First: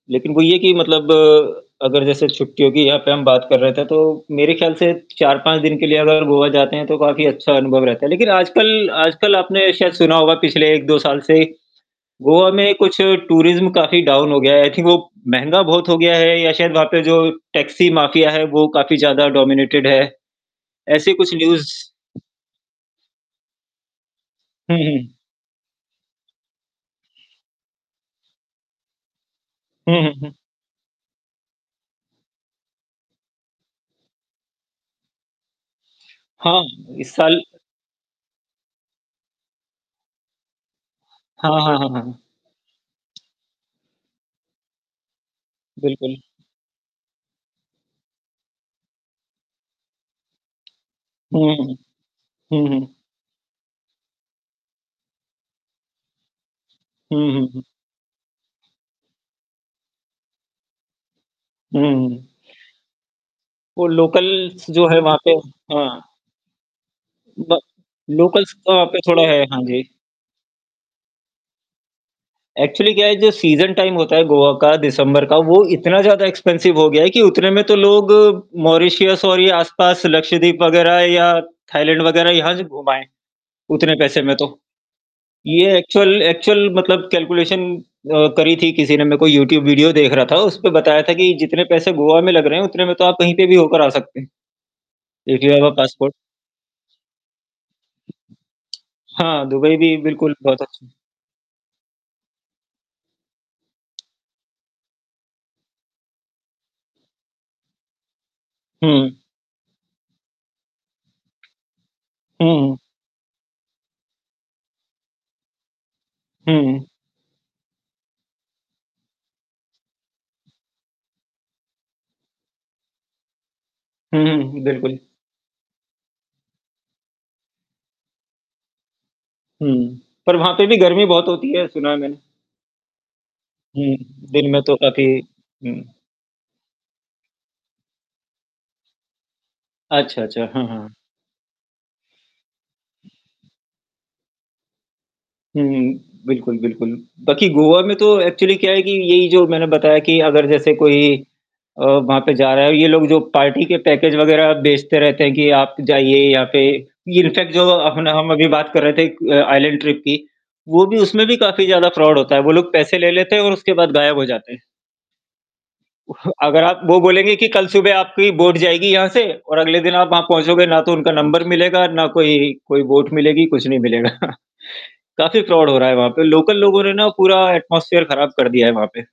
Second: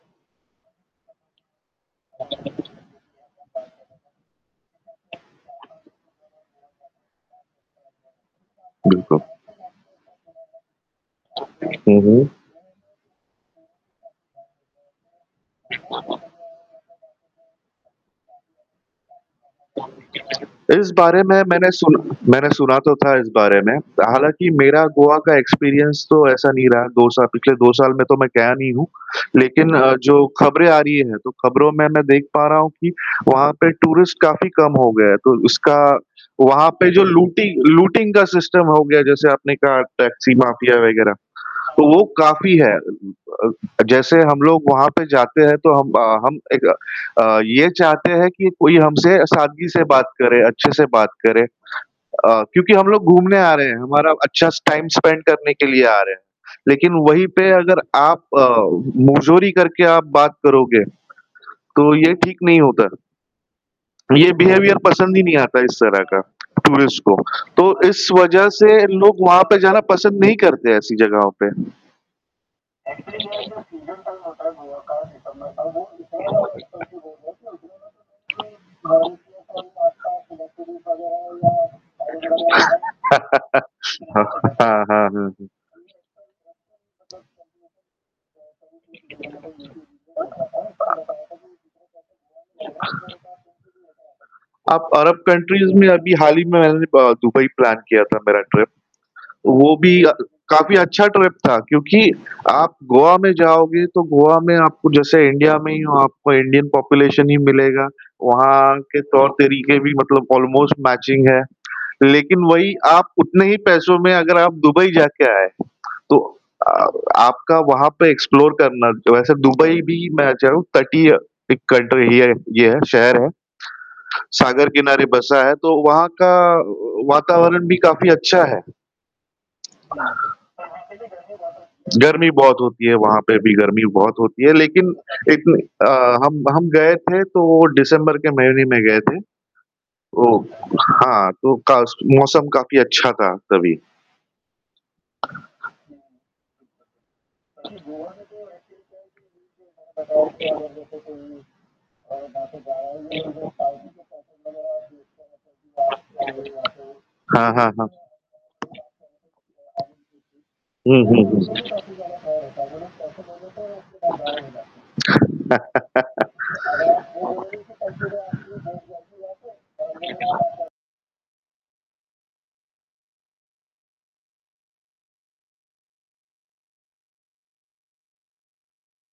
लेकिन वो ये कि मतलब अगर जैसे छुट्टियों की यहाँ पे हम बात कर रहे थे, तो मेरे ख़्याल से 4-5 दिन के लिए अगर गोवा जाते हैं, तो काफ़ी अच्छा अनुभव रहता है। लेकिन आजकल बिल्कुल। आजकल आपने शायद सुना होगा पिछले 1-2 साल से, हुँ, हुँ। गोवा में कुछ टूरिज़्म काफ़ी डाउन हो गया है। आई थिंक वो महँगा बहुत हो गया है या शायद वहाँ पे जो टैक्सी माफिया है, वो काफ़ी ज़्यादा डॉमिनेटेड है। इस ऐसे बारे कुछ में न्यूज़ मैंने सुन मैंने सुना तो था इस बारे में, हालाँकि हुँ, मेरा हुँ। गोवा का एक्सपीरियंस तो ऐसा नहीं रहा, 2 सा पिछले 2 साल में तो मैं गया नहीं हूँ। लेकिन हुँ, हुँ, जो हुँ। खबरें आ रही हैं, तो खबरों में मैं देख पा रहा हूँ कि, वहाँ पे टूरिस्ट काफ़ी कम हो गए हैं, तो उसका हाँ, वहाँ पे जो इस साल लूटि लूटिंग का सिस्टम हो गया है, जैसे आपने कहा टैक्सी माफिया वग़ैरह, हाँ, हाँ, तो हाँ, हाँ, वो हाँ। काफ़ी है। अ, इ अ अ, जैसे हम लोग वहाँ पे जाते हैं, तो हम अ, बिल्कुल। हम एक अ, ये चाहते हैं कि कोई हमसे सादगी से बात करे, अच्छे-से बात करे हुँ, हुँ। अ, हुँ, क्योंकि हम हुँ। लोग घूमने आ रहे हैं, हमारा अच्छा स टाइम स्पेंड करने के लिए आ रहे हैं। लेकिन वही हुँ, हुँ, पे हुँ। अगर आप मुँहज़ोरी करके आप बात करोगे, हुँ, तो ये हुँ। ठीक नहीं होता। वो ये लोकल्स बिहेवियर जो है पसंद वहाँ ही पे नहीं आता है इस हाँ। तरह का, टूरिस्ट को, ब तो इस वज़ह लोकल्स से का वहाँ पे लोग थोड़ा है, वहाँ पे हाँ जाना जी। पसंद नहीं करते ऐसी जगहों पे। एक्चुअली क्या है जो सीज़न टाइम होता है गोआ का दिसंबर का, वो इतना ज़्यादा एक्सपेंसिव हो गया है, कि उतने में तो लोग मॉरिशियस और ये आस-पास लक्षद्वीप वग़ैरह या थाईलैंड वग़ैरह यहाँ से घूम आए, उतने पैसे में हाँ, तो। हाँ, हाँ, हाँ, हाँ। ये एक्चुअल एक्चुअल मतलब कैलकुलेशन अ, करी थी किसी ने मैं कोई यूट्यूब वीडियो देख रहा था, उसमें बताया था कि जितने पैसे गोआ में लग रहे हैं, अ, उतने में तो आप कहीं पे भी होकर आ सकते हैं। आप Arab if you have countries अ में अभी पासपोर्ट। हाल ही में मैंने ब दुबई प्लान किया था मेरा ट्रिप, हाँ, दुबई वो भी भी अ, बिल्कुल बहुत काफ़ी अच्छा अच्छा ट्रिप था क्योंकि, आप गोआ में जाओगे, तो गोआ में आपको जैसे इंडिया में ही हो, आपको इंडियन पॉपुलेशन ही मिलेगा, वहाँ के हुँ। तौर-तरीके भी मतलब ऑलमोस्ट मैचिंग है। लेकिन हुँ, वही हुँ। आप उतने ही पैसों में अगर आप दुबई जा के आए, तो हुँ, अ, हुँ। आपका वहाँ पे एक्सप्लोर करना जो वैसे दुबई भी मैं जाऊँ ताकि अ, एक कल्टर एरिया है ये है, शहर है। हुँ, हुँ, सागर बिल्कुल। किनारे बसा है, तो वहाँ का व वातावरण भी काफ़ी अच्छा है। हुँ, पर वहाँ पे भी गर्मी बहुत होती है, सुना है मैंने। गर्मी बहुत होती है, वहाँ पे भी गर्मी हुँ, बहुत होती दिन है, में तो लेकिन काफ़ी इतनी अ, हुँ। हम हम गए थे तो वो डिसेंबर के महीने में गए थे। अच्छा, ओह! अच्छा, हाँ, हाँ। हाँ तो का मौसम काफ़ी अच्छा था तभी। हुँ, हुँ, बिल्कुल, बिल्कुल। बाकि हाँ, गोवा में तो एक्चुअली क्या है कि, यही जो मैंने बताया कि अगर जैसे कोई अ, वहाँ पे जा रहा है ये लोग जो पार्टी के पैकेज वग़ैरह बेचते रहते हैं कि आप जाइए यहाँ पे इनफ़ैक्ट जो हाँ, हाँ। अपना हम अभी बात कर रहे थे, एक आइसलैंड ट्रिप की, वो भी हुँ, हुँ, उसमें भी काफ़ी ज़्यादा फ्रॉड होता है। वो लोग पैसे ले लेते हैं और उसके बाद गायब हो जाते हैं। अगर आप वो बोलेंगे कि कल सुबह आपकी बोट जाएगी यहाँ से और अगले दिन आप वहाँ हुँ। पहुँचोगे, ना तो उनका नंबर मिलेगा ना कोई कोई बोट मिलेगी, कुछ नहीं मिलेगा। काफ़ी फ्रॉड हो रहा है वहाँ पे, लोकल लोगों ने ना पूरा एटमॉस्फियर खराब कर दिया है वहाँ पे।